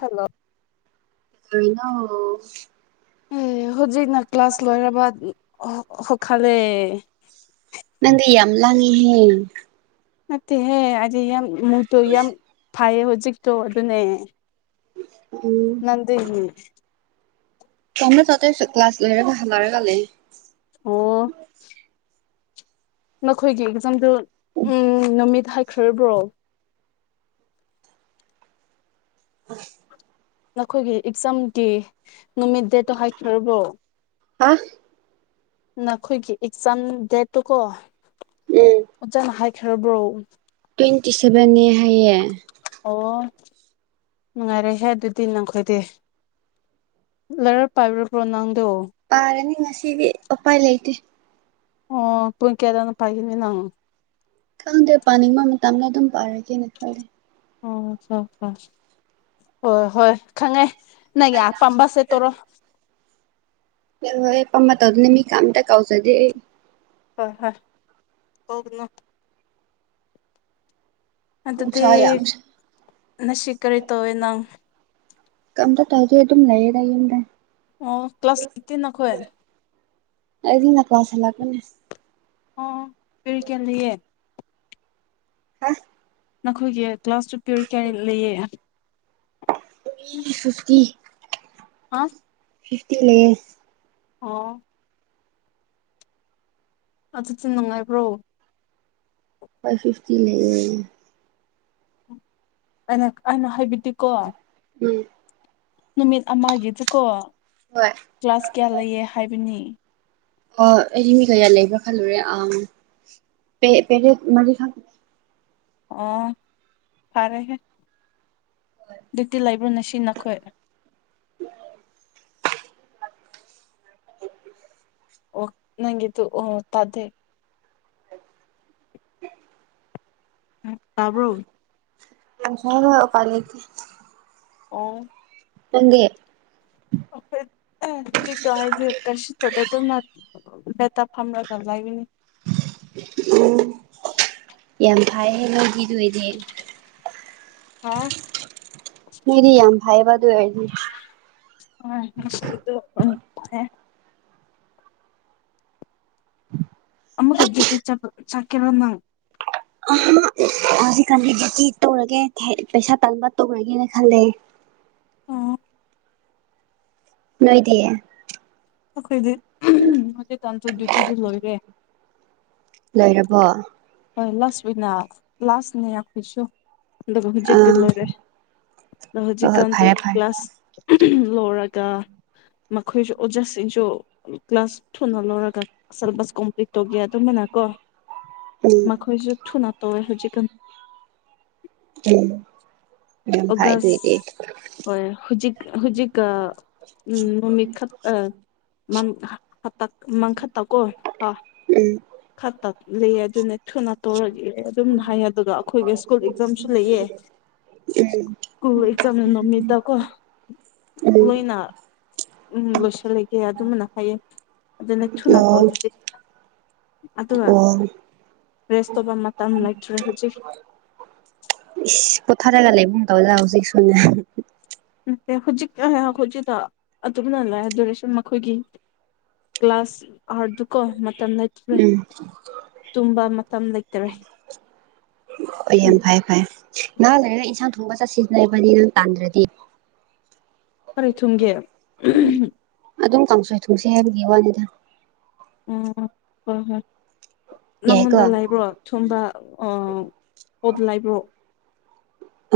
hello ꯩꯅ ꯑꯦ ꯍꯧꯖꯤꯛꯅ ꯀ꯭ꯂꯥꯁ ꯂꯣꯏꯔꯕ ꯁꯈꯂꯦ ꯅꯪꯒ ꯌꯥꯝꯝꯂꯥꯡꯉꯦꯦ ꯅꯠꯇꯦꯍꯦ ꯍꯥꯏꯗꯤ ꯌꯥꯝ ꯃꯨꯠꯇꯨ ꯌꯥꯝ ꯐꯩꯌꯦ ꯍꯧꯖꯤꯛꯇꯣ ꯑꯗꯨꯅꯦ ꯎꯝ ꯅꯟ ꯇꯣꯡꯅ ꯆꯇ ꯀ꯭ꯂꯥꯁ ꯂꯣꯏꯔ ꯀ ꯍꯂꯔꯒꯂꯦ ꯅꯣꯏꯒꯤ ꯑꯦꯛꯖꯥꯝꯗꯨ ꯎꯝ ꯅꯨꯃꯤꯠ ꯍꯥꯏꯈ꯭ꯔꯕ꯭ꯔꯣ ꯑꯁ ꯅꯈꯣꯏꯒꯤ ꯑꯦꯛꯖꯥꯝꯒꯤ ꯅꯨꯃꯤꯠ ꯗꯦꯠꯇꯣ ꯍꯥꯏꯈꯔꯕ꯭ꯔꯣ ꯍꯥ ꯅꯈꯣꯏꯒꯤ ꯑꯦꯛꯖꯥꯝ ꯗꯦꯠꯇꯨ ꯀꯣ ꯎꯝ ꯑꯣꯖꯥꯅ ꯍꯥꯏ ꯈ꯭ꯔꯕ꯭ꯔꯣ ꯇ꯭ꯋꯇꯤ ꯁꯦꯕꯟꯅꯦ ꯍꯥꯏꯌꯦ ꯑꯣ ꯅꯨꯡꯉꯥꯏꯔꯦꯍꯦ ꯑꯗꯨꯗꯤ ꯅꯪꯈꯣꯏꯗꯦ ꯂꯥꯏꯔꯞ ꯄꯥꯏꯕꯔꯕ꯭ꯔꯣ ꯅꯪ ꯄꯥꯔꯅꯤ ꯉꯁꯤꯗꯤ ꯎꯄꯥꯏ ꯂꯩꯇꯦ ꯑꯣ ꯄꯨꯡ ꯀꯦꯗꯅ ꯄꯥꯏꯒꯅꯤ ꯅꯪ ꯈꯪꯗꯦ ꯄꯥꯅꯤꯡꯕ ꯃꯇꯝꯅ ꯑꯗꯨꯝ ꯄꯥꯔꯒꯦꯅ ꯈꯜꯜꯂꯤꯦ ꯑꯣꯝ ꯍꯣ ꯍꯣꯏ ꯍꯣꯏ ꯍꯣꯏ ꯈꯪꯉꯦ ꯅꯪ ꯄꯝꯕꯁꯦ ꯇꯣꯔꯣ ꯍꯌꯦ ꯄꯃ ꯇꯧ ꯑꯗꯨ ꯃꯤ ꯀꯝ ꯇ ꯀꯧ ꯆꯗꯦ ꯍ ꯍ ꯍꯅ ꯑꯗꯗꯤ ꯅꯨꯡꯁꯥ ꯌꯥꯝ ꯁꯥꯏ ꯅꯁꯤ ꯀꯔꯤ ꯇꯧꯦ ꯅꯪ ꯀꯝꯗ ꯇꯗꯤ ꯑꯗꯨꯝ ꯂꯩꯔꯏ ꯑꯅ ꯑꯣ ꯀ꯭ꯂꯥꯁ ꯑꯩꯠꯇꯤꯟ ꯑꯩꯈꯣꯏ ꯑꯩꯗꯤꯅ ꯀ꯭ꯂꯁ ꯂꯥꯛꯒꯅꯦ ꯑꯣ ꯄꯦꯔꯤ ꯀꯦꯟꯗꯤꯌꯦꯦ ꯍꯥ ꯅꯈꯣꯏꯒꯤ ꯀ꯭ꯂꯥꯁꯇꯨ ꯄ꯭ꯌꯔꯤ ꯀꯌꯥꯔꯤ ꯂꯩꯌꯦ ꯐꯐꯇꯤ ꯑ ꯐꯤꯐꯇꯤ ꯂꯩꯦ ꯑꯣ ꯆꯠꯁꯤꯤ ꯅꯨꯡꯉꯥꯏꯕ꯭ꯔꯣ ꯐꯥꯏꯚ ꯐꯤꯐꯇꯤ ꯂꯩ ꯑꯩꯅ ꯑꯩꯅ ꯍꯥꯏꯕꯤꯗꯤꯤ ꯀꯣ ꯎꯝ ꯅꯨꯃꯤꯠ ꯑꯃꯒꯤꯁꯤꯀꯣ ꯍꯣꯏ ꯀ꯭ꯂꯥꯁ ꯀꯌꯥ ꯂꯩꯌꯦ ꯍꯥꯏꯕꯅꯤ ꯑ ꯑꯩꯗꯤ ꯃꯤ ꯀꯌꯥ ꯂꯩꯕ꯭ꯔꯥ ꯈꯜꯂꯨꯔꯦ ꯑ ꯄꯦ ꯄꯦꯔꯦ ꯃꯔꯤ ꯈ ꯑꯣ ꯐꯔꯦ ꯍꯦ ꯑꯗꯨꯛꯇꯤ ꯂꯩꯕ꯭ꯔꯣꯅ ꯁꯤ ꯅꯈꯣꯏ ꯎ ꯑꯣ ꯅꯪꯗꯨ ꯑꯣ ꯇꯗꯦ ꯎ ꯇꯕ ꯍ ꯄꯔꯗꯤ ꯑꯣ ꯇꯗꯦꯦ ꯀꯦ ꯑ ꯀ ꯑꯗꯨꯝꯅ ꯍꯦꯠꯇ ꯐꯝꯂꯒ ꯂꯩꯒꯤꯅꯤ ꯎꯝ ꯌꯥꯝ ꯐꯥꯏꯍ ꯅꯣꯏꯗꯤꯗ ꯑꯣꯏꯗꯤꯦ ꯍꯥꯎ ꯃꯦꯔꯤ ꯌꯥꯝꯚꯥꯏꯕ ꯑꯗꯨ ꯌꯥꯗꯤ ꯑꯦ ꯑꯃꯨꯛꯗꯤ ꯆꯥꯛꯀꯤꯔ ꯅꯪ ꯑ ꯁꯤ ꯈꯜꯂꯦ ꯇꯤ ꯇꯧꯔꯒꯦ ꯄꯩꯁꯥ ꯇꯥꯟꯕ ꯇꯧꯔꯒꯦꯅ ꯈꯜꯂꯦ ꯑꯣ ꯂꯣꯏꯗꯌꯦ ꯑꯩꯈꯣꯏꯗꯤ ꯍꯧꯖꯤ ꯇꯥꯟꯁꯨ ꯗ꯭ꯌꯨꯇꯤꯗꯨ ꯂꯣꯏꯔꯦ ꯂꯣꯏꯔꯕꯣ ꯍꯣꯏ ꯂꯥꯁ ꯑꯣꯏꯅꯅꯥ ꯂꯥꯁꯅꯦ ꯑꯩꯈꯣꯏꯁꯨ ꯑꯗꯨꯒ ꯍꯧꯖꯤꯛꯇꯤ ꯑꯥ ꯂꯣꯏꯔꯦ ꯍꯣꯏ ꯍꯣꯏ ꯍꯧꯣꯖꯤꯛꯟꯗ ꯐꯔꯦ ꯐꯔꯦ ꯀ꯭ꯂ꯭ꯂꯥꯁ ꯂꯣꯔꯒ ꯃꯈꯣꯏꯁꯨ ꯑꯣꯖꯥꯁꯤꯡꯁꯨ ꯀ꯭ꯂꯥꯁ ꯊꯨꯅ ꯂꯧꯔꯒ ꯁꯦꯂꯦꯕꯁ ꯀꯣꯝꯄ꯭ꯂꯤꯠ ꯇꯧꯒꯦ ꯑꯗꯨꯃꯅ ꯀꯣ ꯎꯝ ꯃꯥ ꯈꯣꯏꯁꯨ ꯊꯨ ꯅꯠꯇꯋꯦ ꯍꯧꯖꯤꯛꯀ ꯎꯝ ꯌꯥꯝ ꯐꯥꯏꯗꯨꯣꯏ ꯑꯣꯒꯁ ꯀ ꯍꯣꯏ ꯍꯧꯖꯤꯛ ꯍꯧꯖꯤꯛ ꯎꯝ ꯃꯃꯤꯠ ꯈꯛ ꯍꯇꯛ ꯃꯪꯈꯠꯇꯀꯣ ꯍꯥ ꯎꯝ ꯈꯛꯇ ꯂꯩꯑ ꯑꯗꯨꯅ ꯊꯨꯅ ꯇꯧꯔꯒ ꯑꯗꯨꯝ ꯍꯥꯏꯌꯦ ꯑꯗꯨꯒ ꯑꯩꯈꯣꯏꯒꯤ ꯁ꯭ꯀꯨꯜ ꯑꯦꯛꯖꯥꯝꯁꯨ ꯂꯩꯑ ꯎꯝ ꯁꯀꯨꯜ ꯑꯦꯛꯖꯥꯝ ꯅꯃꯤꯠꯇꯀꯣ ꯎꯝ ꯂꯣꯏꯅ ꯎꯝ ꯂꯣꯏꯁꯤꯜꯂꯒꯦ ꯑꯗꯨꯃꯅ ꯍꯥꯏꯌꯦ ꯑꯗꯨ ꯑꯗꯨꯅꯁꯨꯅ ꯑꯣ ꯇꯣꯖꯤ ꯑ ꯑꯣ ꯔꯦꯁ ꯇꯧꯕ ꯃꯇꯝ ꯂꯩꯇ꯭ꯔꯦ ꯍꯧꯖꯤꯛ ꯏ ꯄꯣꯊꯥꯔꯒ ꯂꯩ ꯃꯨ ꯇꯧ ꯌꯥ ꯍꯧꯁꯤꯁꯨꯅꯦ ꯅꯠꯇꯦ ꯍꯧꯖꯤꯛꯈꯣꯏꯖꯤꯗ ꯑꯗꯨꯝꯅ ꯂꯥꯛꯑꯦ ꯔꯦꯁꯟ ꯃꯈꯣꯏꯒꯤ ꯀ꯭ꯂꯥꯁ ꯑꯥꯔꯗꯨꯨꯀꯣ ꯃꯇꯝ ꯂꯩꯇ꯭ꯔꯦ ꯎꯝ ꯇꯨꯝꯕ ꯃꯇꯝ ꯂꯩꯇꯔꯦ ꯍ ꯌꯥꯝ ꯐꯔꯦ ꯐꯔꯦ ꯅꯍꯥ ꯂꯩꯔꯒ ꯏꯟꯁꯥꯡ ꯊꯣꯡꯕ ꯆꯠ ꯁꯤꯖꯤꯟꯅꯔꯤꯕꯅꯤ ꯅꯪ ꯇꯥꯟꯗ꯭ꯔꯗꯤ ꯀꯔꯤ ꯊꯨꯝꯒꯦ ꯑꯗꯨꯝ ꯀꯥꯡꯁꯣꯏ ꯊꯨꯡꯁꯦ ꯍꯥꯏꯕꯒꯤ ꯋꯥꯅꯤꯗ ꯎꯝ ꯍꯣꯏ ꯍꯣꯏ ꯌꯥꯏꯀꯣ ꯅꯪꯉꯣꯟꯗ ꯂꯥꯏꯕ꯭ꯔꯣ ꯁꯣꯝꯗ ꯄꯣꯗ ꯂꯥꯏꯕ꯭ꯔꯣ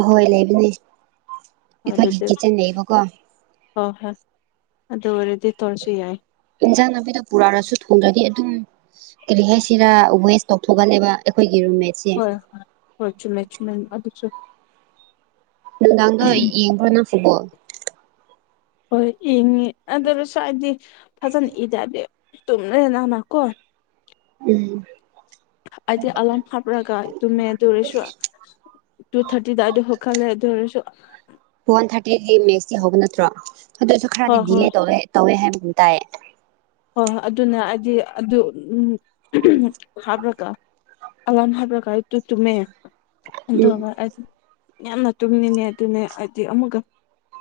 ꯑꯣꯏ ꯂꯩꯕꯅꯦ ꯑꯩꯈꯣꯏꯒꯤ ꯀꯤꯠꯆꯟ ꯂꯩꯕꯀꯣ ꯍ ꯍꯣꯏ ꯑꯗꯨꯗ ꯑꯣꯏꯗꯤ ꯇꯔꯁꯨ ꯌꯥꯏ ꯄꯨꯔꯛꯔꯁꯨ ꯊꯣꯡꯗ꯭ꯔꯗꯤ ꯑꯗꯨꯝ ꯀꯔꯤ ꯍꯥꯏꯩꯁꯤꯔ ꯋꯦꯁ ꯇꯧꯊꯣꯛꯀꯂꯕ ꯑꯩꯈꯣꯏ ꯍꯣꯏ ꯍꯣꯏ ꯍꯣꯏ ꯆꯨꯝꯃꯦ ꯆꯃꯦ ꯑꯗꯨꯁꯨ ꯅꯪ ꯇꯒ ꯌꯦ ꯄꯨ꯭ꯔꯅ ꯐꯨꯕꯣ ꯍꯣꯏ ꯏꯡꯉꯤ ꯑꯗꯨꯗ ꯁꯋꯥꯏꯗꯤ ꯐꯖꯅ ꯏꯗꯗꯦ ꯇꯣꯅꯅꯥꯅꯥ ꯀꯣ ꯎꯝ ꯑꯗꯤ ꯑꯝ ꯍꯥꯕꯔꯥꯒꯥꯏ ꯇꯃ ꯇꯧꯔꯁꯨꯣ ꯇꯨ ꯊꯥꯔꯇꯤꯗꯋꯥꯗ ꯍꯧ ꯈꯜꯂꯦ ꯑꯗꯨ ꯑꯣꯏꯔꯁꯨ ꯑ ꯃꯦꯁꯇꯤ ꯍꯧꯕ ꯅꯠꯇ꯭ꯔꯣ ꯑꯗꯨꯁꯨ ꯈꯔꯗꯤ ꯍꯣꯏ ꯍꯣꯏ ꯗꯤꯂꯦ ꯇꯧ ꯇꯧꯋꯦ ꯍꯥꯏꯕꯒ ꯇꯥꯏꯌꯦ ꯍꯣꯏꯣꯏ ꯑꯗꯨꯅ ꯍꯥꯏꯗꯤ ꯑꯗꯨ ꯎꯝ ꯍꯥꯞꯄ꯭ꯔꯒ ꯑꯔꯀꯥꯏ ꯇꯨ ꯇꯨꯝꯃꯦ ꯎꯝ ꯑꯗꯨꯒ ꯌꯥꯝꯅ ꯇꯨꯝꯉꯤꯅꯦ ꯑꯗꯨꯅꯦ ꯑꯃꯨꯛꯀ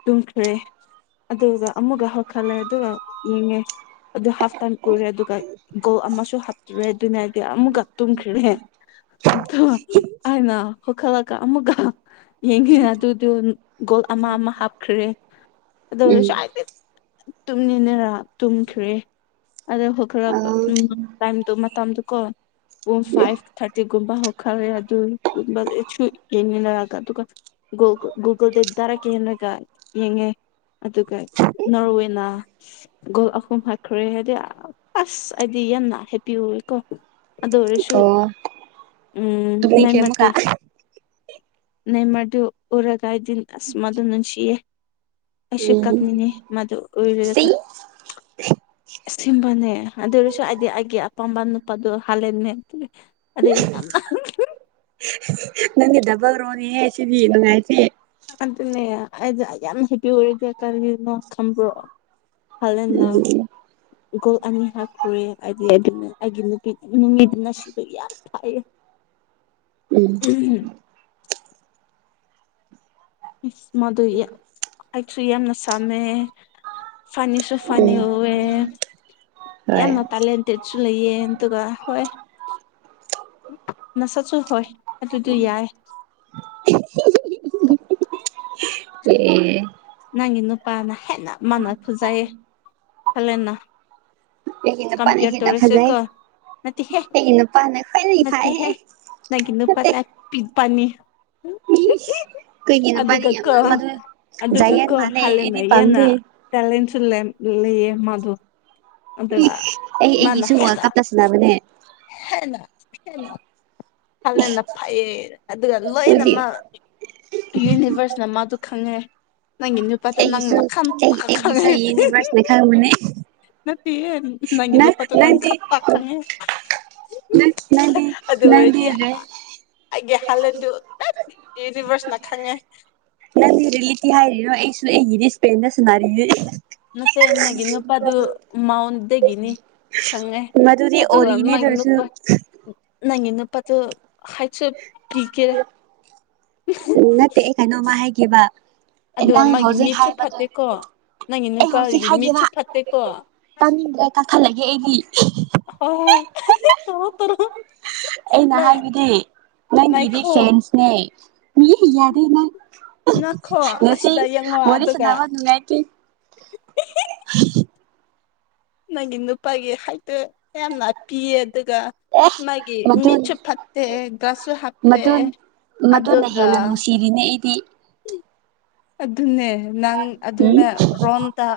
ꯇꯨꯝꯈ꯭ꯔꯦ ꯑꯗꯨꯒ ꯑꯃꯨꯛꯀ ꯍꯧꯈꯠꯂꯦ ꯑꯗꯨꯒ ꯌꯦꯡꯉꯦ ꯑꯗꯨ ꯍꯥꯐ ꯇꯥꯏꯝ ꯀꯔꯦ ꯑꯗꯨꯒ ꯒꯣꯜ ꯑꯃꯁꯨ ꯍꯥꯞꯇꯨꯔꯦ ꯑꯗꯨꯅ ꯍꯥꯏꯗꯤ ꯑꯃꯨꯛꯀ ꯇꯨꯝꯈ꯭ꯔꯔꯦ ꯑꯣ ꯍꯥꯏꯅ ꯍꯈꯂ ꯀ ꯑꯃꯨꯛꯒ ꯌꯦꯡꯉꯤ ꯑꯗꯨꯗꯣ ꯒꯣꯜ ꯑꯃ ꯑꯃ ꯍꯥꯞꯈ꯭ꯔꯦ ꯑꯗꯨꯅ ꯎꯝ ꯇꯨꯝꯅꯤꯅꯦꯔꯥ ꯇꯨꯝꯈ꯭ꯔꯦ ꯑꯗ ꯑ ꯍꯧꯣꯈꯠꯂꯛꯄ ꯇꯥꯏꯝꯗꯣ ꯃꯇꯗꯨ ꯀ ꯐꯥꯏꯚ ꯊꯥꯔꯇꯤ ꯀꯨꯝꯕ ꯍꯧꯈꯔꯦ ꯑꯗꯨꯨꯝꯕꯁꯨ ꯌꯦꯡꯃꯤꯅꯔꯒ ꯑꯗꯨꯒ ꯨꯒꯜ ꯨꯒꯜ ꯇ ꯏ ꯇꯔ ꯀꯦꯅꯦꯒ ꯌꯦꯉꯦ ꯑꯗꯨꯒ ꯅꯣꯔꯋꯦꯅꯥ ꯍꯥꯏꯈ꯭ꯔꯦ ꯍꯥꯏꯗꯤ ꯑꯁ ꯍꯥꯏꯗꯤ ꯌꯥꯝꯅ ꯍꯦꯞꯄꯤ ꯑꯣꯏꯋꯦꯀꯣ ꯑꯗꯣꯨ ꯑꯣ ꯎꯝ ꯅꯟ ꯇꯨꯝꯅꯤꯡꯈ꯭ꯔꯦ ꯑꯃꯨꯛꯀ ꯃꯇꯣ ꯅꯩ ꯃꯗꯨ ꯎꯔꯒꯥꯏꯗꯤꯟ ꯑꯁꯃꯗꯨꯅꯁꯤ ꯌꯦ ꯑꯁ ꯎꯝ ꯀꯞꯅꯤꯅꯦ ꯃꯗꯨ ꯁꯤ ꯑꯣꯏꯗꯒ ꯁꯤꯕꯅꯦ ꯑꯗꯨꯔꯁꯨ ꯍꯥꯏꯗꯤ ꯑꯩꯒꯤ ꯑꯄꯥꯝꯕ ꯅꯨꯄꯥꯗꯣ ꯍꯥꯜꯂꯦꯟꯅꯦ ꯅꯪꯒꯤ ꯗꯕꯒ ꯔꯣꯅꯤ ꯁꯤꯔꯤ ꯍꯥꯏꯗꯤꯦ ꯑꯗꯨꯅꯦ ꯑꯩꯁ ꯌꯥꯝ ꯍꯦꯕꯤ ꯑꯣꯏꯔꯁꯦ ꯀꯔꯤꯒꯤꯅꯣ ꯈꯪꯕ꯭ꯔꯣ ꯐꯜꯦꯟꯅ ꯎꯝ ꯒꯣꯜ ꯑꯅꯤ ꯍꯥ ꯐꯨꯔꯦ ꯑꯗꯤꯅ ꯅꯨꯃꯤꯠꯅ ꯁꯤꯕ ꯌꯥꯝ ꯊꯥꯏꯌꯦ ꯎꯝ ꯃꯗꯨ ꯑꯩꯁꯨ ꯌꯥꯝꯅ ꯁ ꯇꯃꯦ ꯐꯅꯤꯁꯨꯨꯐꯅꯤ ꯎꯝ ꯍꯨꯌꯦ ꯍꯣꯏ ꯌꯥꯝꯅ ꯇꯦꯂꯦꯟꯇꯦꯠꯁꯨ ꯂꯩꯌꯦ ꯑꯗꯨꯒ ꯍꯣꯏ ꯅꯁꯁꯨ ꯍꯣꯏꯨꯇ ꯌꯥꯏ ꯑꯦ ꯅꯪꯒꯤ ꯅꯨꯄꯥꯅ ꯍꯦꯟꯅ ꯃꯥꯅ ꯐꯨꯖꯩꯌꯦ ꯀꯂꯦꯟꯅ ꯑꯩꯒꯤ ꯅꯨꯄꯥꯅ ꯀꯝꯄ꯭ꯌꯨꯔ ꯍꯦꯟꯅ ꯇꯧꯔꯁꯦ ꯐꯖꯩ ꯀ ꯅꯠꯇꯦ ꯍꯦ ꯑꯩꯒꯤ ꯅꯨꯄꯥꯅ ꯈ꯭ꯋꯥꯏꯗꯒꯤ ꯅꯠꯇꯦ ꯍꯦ ꯐꯩꯍꯦ ꯅꯪꯒꯤ ꯅꯨꯄꯥ ꯆ ꯄꯤ ꯄꯅꯤ ꯀꯩꯅ ꯄꯔꯤ ꯑꯗꯨꯒ ꯀꯣ ꯃꯗꯨ ꯑꯗꯨꯒ ꯖꯥꯏꯌꯥꯟ ꯀꯣ ꯃꯥꯜꯂꯦ ꯍꯂꯅ ꯑꯩꯗꯤ ꯍꯦꯟꯅ ꯄꯥꯝꯗꯦ ꯇꯦꯂꯦꯟꯁꯨ ꯂꯩꯌꯦ ꯃꯥꯗꯣ ꯑ ꯑꯩ ꯃꯥꯅ ꯑꯩꯒꯤꯁꯨ ꯋꯥꯔꯜ ꯀꯞꯇ ꯁꯥꯟꯅꯕꯅꯦ ꯍꯅ ꯍ ꯐꯅꯅ ꯐꯥꯏꯔ ꯑꯗꯨꯒ ꯑꯗꯨꯗꯤ ꯂꯣꯏꯅꯃꯛ ꯌꯨꯅꯤꯚꯔꯁꯅ ꯃꯥꯗꯨ ꯈꯪꯉꯦ ꯅꯪ ꯏ ꯅꯨ ꯄꯠꯇ ꯅꯪ ꯑꯩꯒꯤꯁꯨ ꯂꯀꯅ ꯑꯩ ꯄꯈꯔꯦ ꯑꯩꯒꯤꯁꯨ ꯌꯨꯅꯤꯚꯔꯁꯅ ꯈꯪꯕꯅꯦ ꯄ ꯅꯪꯒꯤ ꯅꯨꯄꯥꯗꯣ ꯅꯪ ꯈꯄ ꯈꯪꯉꯦ ꯅꯪ ꯅꯪꯗꯤ ꯑꯗꯨꯒ ꯅꯪꯗꯤ ꯁꯤ ꯔꯦ ꯑꯩꯒꯤ ꯍꯂꯦꯟꯗꯨ ꯑꯁ ꯌꯨꯅꯤꯚꯔꯁꯅ ꯈꯪꯉꯦ ꯅꯪꯗꯤꯔꯦꯂꯤꯇꯤ ꯍꯥꯏꯔꯤꯅꯣ ꯑꯩꯁꯨ ꯑꯩꯒꯤꯗꯤ ꯏꯁꯄꯦꯟꯗ ꯁꯅꯔꯤ ꯅꯠꯇꯦ ꯅꯪꯒꯤ ꯅꯨꯄꯥꯗꯨ ꯃꯥꯎꯟꯗꯒꯤꯅꯤ ꯈꯪꯉꯦ ꯃꯗꯨꯨꯗꯤ ꯑꯣꯔꯤꯅꯦ ꯁꯤ ꯅꯪꯉꯅ ꯄ ꯑꯗꯨ ꯈꯥꯏꯆ ꯀ ꯀꯦꯔ ꯅꯠꯇꯦ ꯑꯩ ꯀꯩꯅꯣꯝꯃ ꯍꯥꯏꯒꯦꯕ ꯑꯗꯣ ꯅꯪ ꯃꯥꯒꯤ ꯍꯧꯖꯤꯛ ꯃꯤꯠꯁꯨ ꯍꯥꯏꯕꯗꯣ ꯐꯠꯇꯦꯀꯣ ꯅꯪꯒꯤ ꯑꯩ ꯍꯧꯖꯤꯛ ꯅꯨꯄꯥꯒꯤ ꯍꯥꯏꯒꯦꯕ ꯃꯤꯠꯁꯨ ꯐꯠꯇꯦꯀꯣ ꯇꯥꯅꯤꯡꯗ꯭ꯔꯦ ꯀꯛꯊꯠꯂꯒꯦ ꯑꯩꯗꯤ ꯍ ꯇ ꯇ ꯑꯩꯅ ꯍꯥꯏꯕꯗꯤ ꯅꯪꯒꯤꯗꯤ ꯅꯥꯏꯈꯣ ꯐꯦꯟꯁꯅꯦ ꯃꯤ ꯌꯥꯗꯦ ꯅꯪ ꯅꯥꯈꯣ ꯅꯁꯤ ꯑꯁꯤꯗ ꯌꯦꯡꯉꯣ ꯋꯥꯔꯤꯂꯤꯁ ꯑꯗꯨꯒ ꯅꯕꯅꯨꯡꯉꯇ [unintelligible] ꯅꯪꯒꯤ ꯅꯨꯄꯥꯒꯤ ꯍꯥꯏꯠꯇ ꯌꯥꯝꯅ ꯄꯤꯑ ꯑꯗꯨꯒꯒ ꯑꯦ ꯃꯥꯒꯤ ꯃꯗꯨꯅ ꯃꯤꯔꯆ ꯐꯞꯦ ꯁꯨꯨ ꯍꯥꯞꯄꯦ ꯃꯗꯨꯟ ꯃꯗꯨꯅ ꯍꯦꯟꯅ ꯅꯨꯡꯁꯤꯔꯤꯅꯦ ꯑꯩꯗꯤ ꯑꯗꯨꯅꯦ ꯅꯪ ꯎꯝ ꯑꯗꯨꯅꯦ ꯔꯣꯟꯇ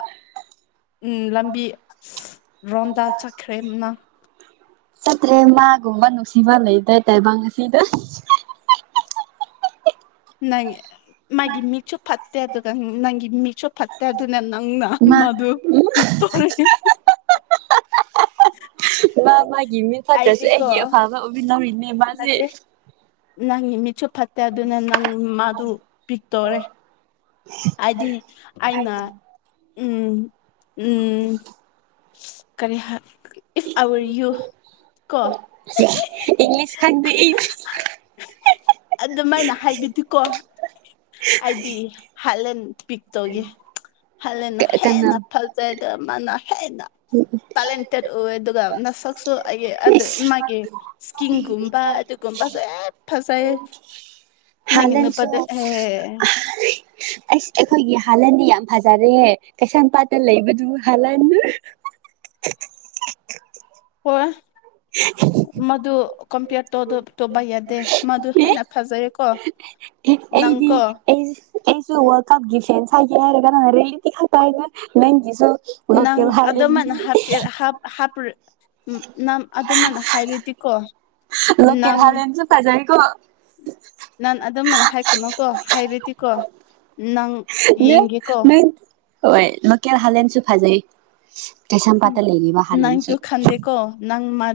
ꯎꯝ ꯂꯝꯕꯤ ꯔꯣꯝꯗ ꯆꯠꯈ꯭ꯔꯦꯅ ꯆꯠꯇ꯭ꯔꯦ ꯃꯥꯒꯨꯝꯕ ꯅꯨꯡꯁꯤꯕ ꯂꯩꯇ꯭ꯔ ꯇꯥꯏꯕꯪ ꯑꯁꯤꯗ ꯅꯪ ꯃꯥꯒꯤ ꯃꯤꯆꯨ ꯐꯠꯇꯦ ꯑꯗꯨ ꯅꯪꯒꯤ ꯃꯤꯆꯨ ꯐꯠꯇꯦ ꯑꯗꯨ ꯅꯪꯅ ꯃꯥ ꯃꯗꯨ ꯎꯝ ꯄꯤꯛꯇꯣꯔꯦ [unintelligible] ꯃꯥ ꯃꯥꯒꯤ ꯃꯤ ꯐꯠꯇ꯭ꯔꯁꯨꯦ ꯑꯩꯗꯤꯀꯣ ꯑꯩꯒꯤ ꯑꯐꯕ ꯑꯣꯏꯕꯤ ꯂꯧꯔꯤꯅꯦ ꯃꯥꯁꯦ ꯅꯠꯇꯦ ꯅꯪꯒꯤ ꯃꯤꯠꯁꯨ ꯐꯠꯇꯦ ꯑꯗꯨꯅ ꯅꯪ ꯃꯥꯗꯨ ꯄꯤꯛꯇꯣꯔꯦ ꯍꯥꯏꯗꯤ ꯑꯩꯅ ꯎꯝ ꯎꯝ ꯀꯦ ꯍꯥꯏ ꯏꯐ ꯑꯔ ꯌꯨ ꯀ ꯏꯪꯂꯤꯁ ꯈꯪꯗꯦ ꯏꯪꯂꯤꯁ ꯑꯗꯨꯃꯥꯏꯅ ꯍꯥꯏꯕꯗꯤꯀꯣ ꯍꯥꯏꯗꯤ ꯍꯥꯂꯦꯟ ꯄꯤꯛꯇꯒꯤ ꯍꯥꯂꯦꯟꯟꯅ ꯀꯅꯥ ꯍꯦꯟꯅ ꯐꯖꯩꯗ ꯃꯥꯅ ꯍꯦꯟꯅ ꯇꯥꯂꯦꯟ ꯇꯠ ꯑꯣꯏ ꯑꯗꯨꯒ ꯅꯁꯛꯁꯨ ꯑꯩ ꯑꯗꯨ ꯏꯁ ꯃꯥꯒꯤ ꯏꯁꯀꯤꯡꯒꯨꯝꯕ ꯀꯨꯝ ꯐꯁ ꯑꯦꯠ ꯐꯁꯥꯏꯦ ꯍꯂꯦꯟꯁꯨꯣ ꯑꯁ ꯑꯩꯈꯣꯏꯒꯤ ꯍꯥꯂꯟꯗꯤ ꯌꯥꯝ ꯐꯖꯔꯦꯍꯦ ꯀꯩꯁꯝꯄꯥꯠꯇ ꯂꯩꯕꯗꯨ ꯍꯂꯟ [unintelligible] ꯍ [unintelligible] ꯃꯗꯨ ꯀꯝꯄꯤꯌꯔ ꯇꯧꯕ ꯌꯥꯗꯦ ꯃꯗꯨ ꯍꯦꯟꯅ ꯐꯖꯩꯀꯣ ꯑꯩꯗꯤꯁꯤ ꯋꯥꯔ ꯀꯄ ꯍꯥꯏꯦ ꯌꯥꯔꯦ ꯀ ꯔꯔꯤ ꯈ ꯇ ꯍꯥꯏꯗꯅ ꯅꯟꯖꯁꯨꯨ ꯅꯪ ꯑꯗ ꯃꯅ ꯍꯥꯞꯀꯦꯔ ꯍꯥ ꯍꯥꯄ꯭ꯔ ꯅꯪ ꯑꯗꯨꯃꯥꯏꯅ ꯍꯥꯏꯔꯗꯤꯀꯣ ꯂꯀꯦꯦꯜ ꯅꯪ ꯍꯂꯅꯁꯨ ꯀꯖꯔꯤꯀꯣ ꯅꯪ ꯑꯗꯨꯃꯥꯏꯅ ꯍꯥꯏꯒꯅꯨꯀꯣ ꯍꯥꯏꯔꯗꯤꯀꯣ ꯅꯪ ꯌꯦꯡꯒꯦꯀꯣ ꯍꯣꯏ ꯂꯀꯦꯜ ꯍꯥꯂꯦꯅꯁꯨ ꯐꯥꯖꯩ ꯎ ꯅꯪꯗꯨ ꯈꯥꯟꯗꯦꯀꯣ ꯅꯪ ꯃꯥ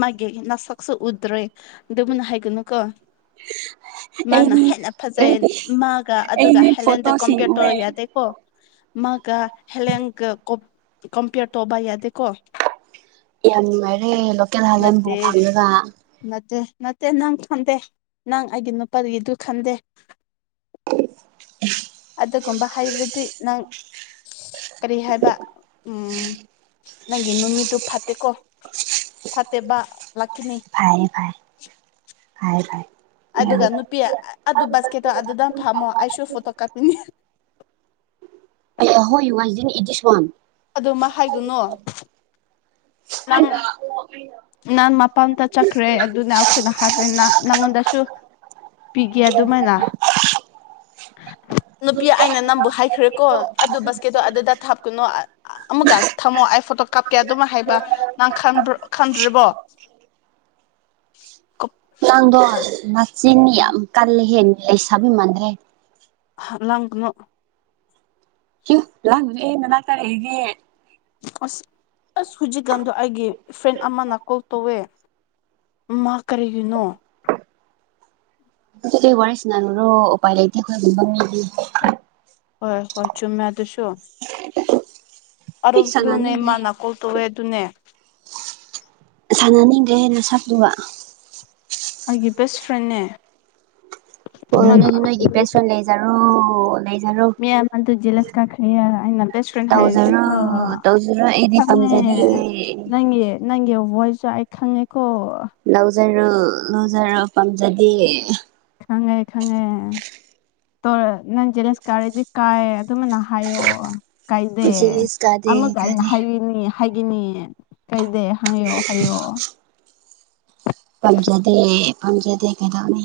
ꯃꯥꯒꯦ ꯅ ꯁ ꯁꯨ ꯎꯗ꯭ꯔꯦ ꯑꯗꯨꯕꯨꯟꯅ ꯍꯥꯏꯒꯅꯨ ꯀꯣ [unintelligible] ꯃꯥꯅ ꯑꯩꯗꯤ ꯍꯦꯟꯅ ꯐꯖꯩ ꯑꯩꯗꯤ ꯃꯥꯒ ꯑꯗꯨꯒ ꯑꯩꯗꯤ ꯍꯦꯂꯦꯟꯗ ꯐꯣꯇꯣꯁꯤꯡ ꯀꯝꯄꯤꯌꯔ ꯇꯧꯔ ꯎꯑꯦ ꯌꯥꯗꯦꯀꯣ ꯃꯥꯒ ꯍꯂꯡꯒ ꯀꯝꯄꯤꯌꯔ ꯇꯧꯧꯕ ꯌꯥꯗꯦꯀꯣ ꯌꯥꯝ ꯅꯨꯡꯉꯥꯏꯔꯦ ꯂꯣꯀꯦꯜ ꯍꯥꯜꯂꯦꯟꯕ ꯅꯠꯇꯦ ꯐꯪꯂꯒ ꯅꯠꯇꯦ ꯅꯠꯇꯦ ꯅꯪ ꯈꯪꯗꯦ ꯅꯪ ꯑꯩꯒꯤ ꯅꯨꯄꯥꯒꯤꯗꯨ ꯈꯟꯗꯦ ꯑꯗꯨꯒꯨꯝꯕ ꯍꯥꯏꯩꯔꯗꯤ ꯅꯪ ꯀꯔꯤ ꯍꯥꯏꯕ ꯎ ꯅꯪꯒꯤ ꯅꯨꯃꯤꯠꯇ ꯐꯠꯇꯦꯀꯣ ꯐꯠꯇꯦꯕ ꯂꯥꯛꯀꯅꯤ ꯐꯥꯏ ꯐꯥꯏ ꯐꯥꯏ ꯐꯥꯏ ꯌꯥꯝ ꯑꯗꯨꯒ ꯅꯨꯄꯤ ꯑꯗꯨ ꯕꯥꯁꯀꯦꯠꯇꯣ ꯑꯗꯨꯗꯪ ꯐꯝꯃꯣ ꯑꯩꯁꯨ ꯐꯣꯇꯣ ꯀꯥꯄꯅꯤ ꯑꯍꯣ ꯌꯨ ꯑꯟ ꯏꯗꯤꯁ ꯋꯥꯟ ꯑꯗꯨꯃ ꯍꯥꯏꯒꯨꯅꯨ ꯍꯪꯉ ꯅꯍꯪꯥꯟ ꯃꯄꯥꯟꯇ ꯆꯠꯈ꯭ꯔꯦ ꯑꯗꯨꯅ ꯑꯩꯈꯣꯏꯅ ꯍꯥꯠꯄꯦ ꯅꯪꯉꯣꯟꯗꯁꯨ ꯄꯤꯒꯦ ꯑꯗꯨꯃꯥꯏꯅ ꯅꯨꯄꯤ ꯑꯩꯅ ꯅꯝꯕꯨ ꯍꯥꯏ ꯈ꯭ꯔꯦꯀꯣ ꯑꯗꯨ ꯕꯁꯀꯦꯠꯇꯣ ꯑꯗꯨꯗ ꯊꯥꯞꯀꯨꯅꯣ ꯑꯃꯨꯛꯀ ꯊꯝꯃꯣ ꯑꯩ ꯐꯣꯇꯣ ꯀꯥꯞꯀꯦ ꯑꯗꯨꯃ ꯍꯥꯏꯕ ꯅꯪꯕ ꯈꯟꯗ꯭ꯔꯔꯤꯕꯣ ꯅꯥꯡꯗꯣ ꯅꯆꯤꯟꯅꯤ ꯌꯥꯝ ꯀꯜꯂ ꯍꯦ ꯂꯩꯁꯕꯤ ꯃꯥꯟꯗ꯭ꯔꯦ ꯂꯪꯅ ꯑꯦ ꯑꯁ ꯑꯁ ꯍꯧꯖꯤꯛꯀꯥꯟꯗꯣ ꯑꯩꯒꯤ ꯐ꯭ꯔꯦꯟ ꯑꯃꯅ ꯀꯣꯜ ꯇꯧꯋꯦ ꯃꯥ ꯀꯔꯤꯒꯤꯨꯅꯣ ꯋꯥ ꯋꯥꯔꯤ ꯁꯅꯅꯔꯣ ꯎꯄꯥꯏ ꯂꯩꯇ ꯈꯣꯏꯒꯕꯦ ꯍꯣꯏ ꯍꯣꯏ ꯆꯨꯝꯃꯦꯗꯁꯨꯣ ꯑꯩ ꯑꯔꯨꯗꯨꯅꯦ ꯁꯥꯟꯅꯅꯤꯡꯗ꯭ꯔꯦ ꯏꯃꯅꯅꯥ ꯀꯧ ꯇꯣꯛꯑꯦ ꯑꯗꯨꯅꯦ ꯁꯥꯟꯅꯅꯤꯡꯗꯦ ꯍꯦꯟꯅ ꯁꯂꯨꯕ ꯑꯩꯒꯤ ꯕꯦꯁ ꯐ꯭ꯔꯦꯟꯅꯦ ꯄꯣꯏ ꯃꯥꯅ ꯑꯣꯏꯅꯅꯗꯤꯅ ꯏ ꯒꯤꯕꯦꯁ ꯂꯩꯖꯔ ꯃꯦ ꯃ ꯑꯗꯨ ꯖꯤꯂꯁ ꯀꯥꯈ ꯑꯅ ꯦꯁ ꯐ꯭ꯔꯦꯟ ꯇꯧꯖꯔꯣ ꯍꯥꯏꯔꯇꯀꯉ ꯇꯧꯖꯔꯣ ꯑꯩꯗꯤ ꯄꯥꯝꯖꯗꯤꯌꯦ ꯅꯪ ꯅꯪ ꯋꯥꯣꯏꯁꯨꯏ ꯈꯅꯦꯀꯣ ꯂꯧꯖꯔꯣ ꯂꯧꯖꯔꯣ ꯄꯥꯝꯖꯗꯦ ꯈꯪꯉꯦ ꯈꯉꯦ ꯇ ꯅꯪ ꯖꯦꯂꯦꯟꯁ ꯀꯥꯔꯗꯤ ꯀꯥꯏ ꯑꯗꯨꯃꯅ ꯍꯥꯏꯌꯣꯑꯣ ꯀꯥꯏꯗꯦ ꯖꯦꯂꯤꯁ ꯀꯥꯗꯦ ꯑꯃꯒ ꯑꯩꯅ ꯀꯥꯗꯦ ꯍꯥꯏꯔꯤꯅꯤ ꯍꯥꯏꯒꯅꯤ ꯀꯩꯗ ꯍꯪꯌꯣ ꯍꯥꯏꯌꯣ ꯄꯝꯖꯗꯦ ꯄꯝꯖꯗꯦ ꯀꯩꯗꯧꯅꯤ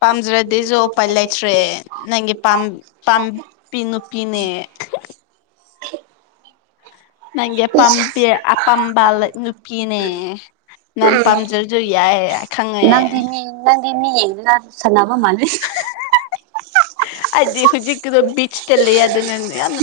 ꯄꯥꯝꯖꯔꯗꯤꯁꯨ ꯎꯄꯥꯏ ꯂꯩꯇ꯭ꯔꯦ ꯅꯪꯒꯤ ꯄꯥꯝꯕꯤ ꯅꯨꯄꯤꯅꯦ [inaudible] ꯅꯪꯦ ꯏꯁ ꯄꯝꯄꯦ ꯑ ꯄꯝꯕꯜ ꯨꯄꯤꯅꯦ ꯎꯝ ꯅꯪꯅꯤ ꯅꯪꯅꯤ ꯌꯦ ꯁꯅꯥꯕ ꯃꯥꯂ ꯊꯦ ꯑꯗꯤ ꯍꯧꯨꯖꯤ ꯀ ꯑꯗꯨ ꯕꯤꯆ ꯇ ꯂꯩ ꯑ ꯑꯗꯨ ꯅ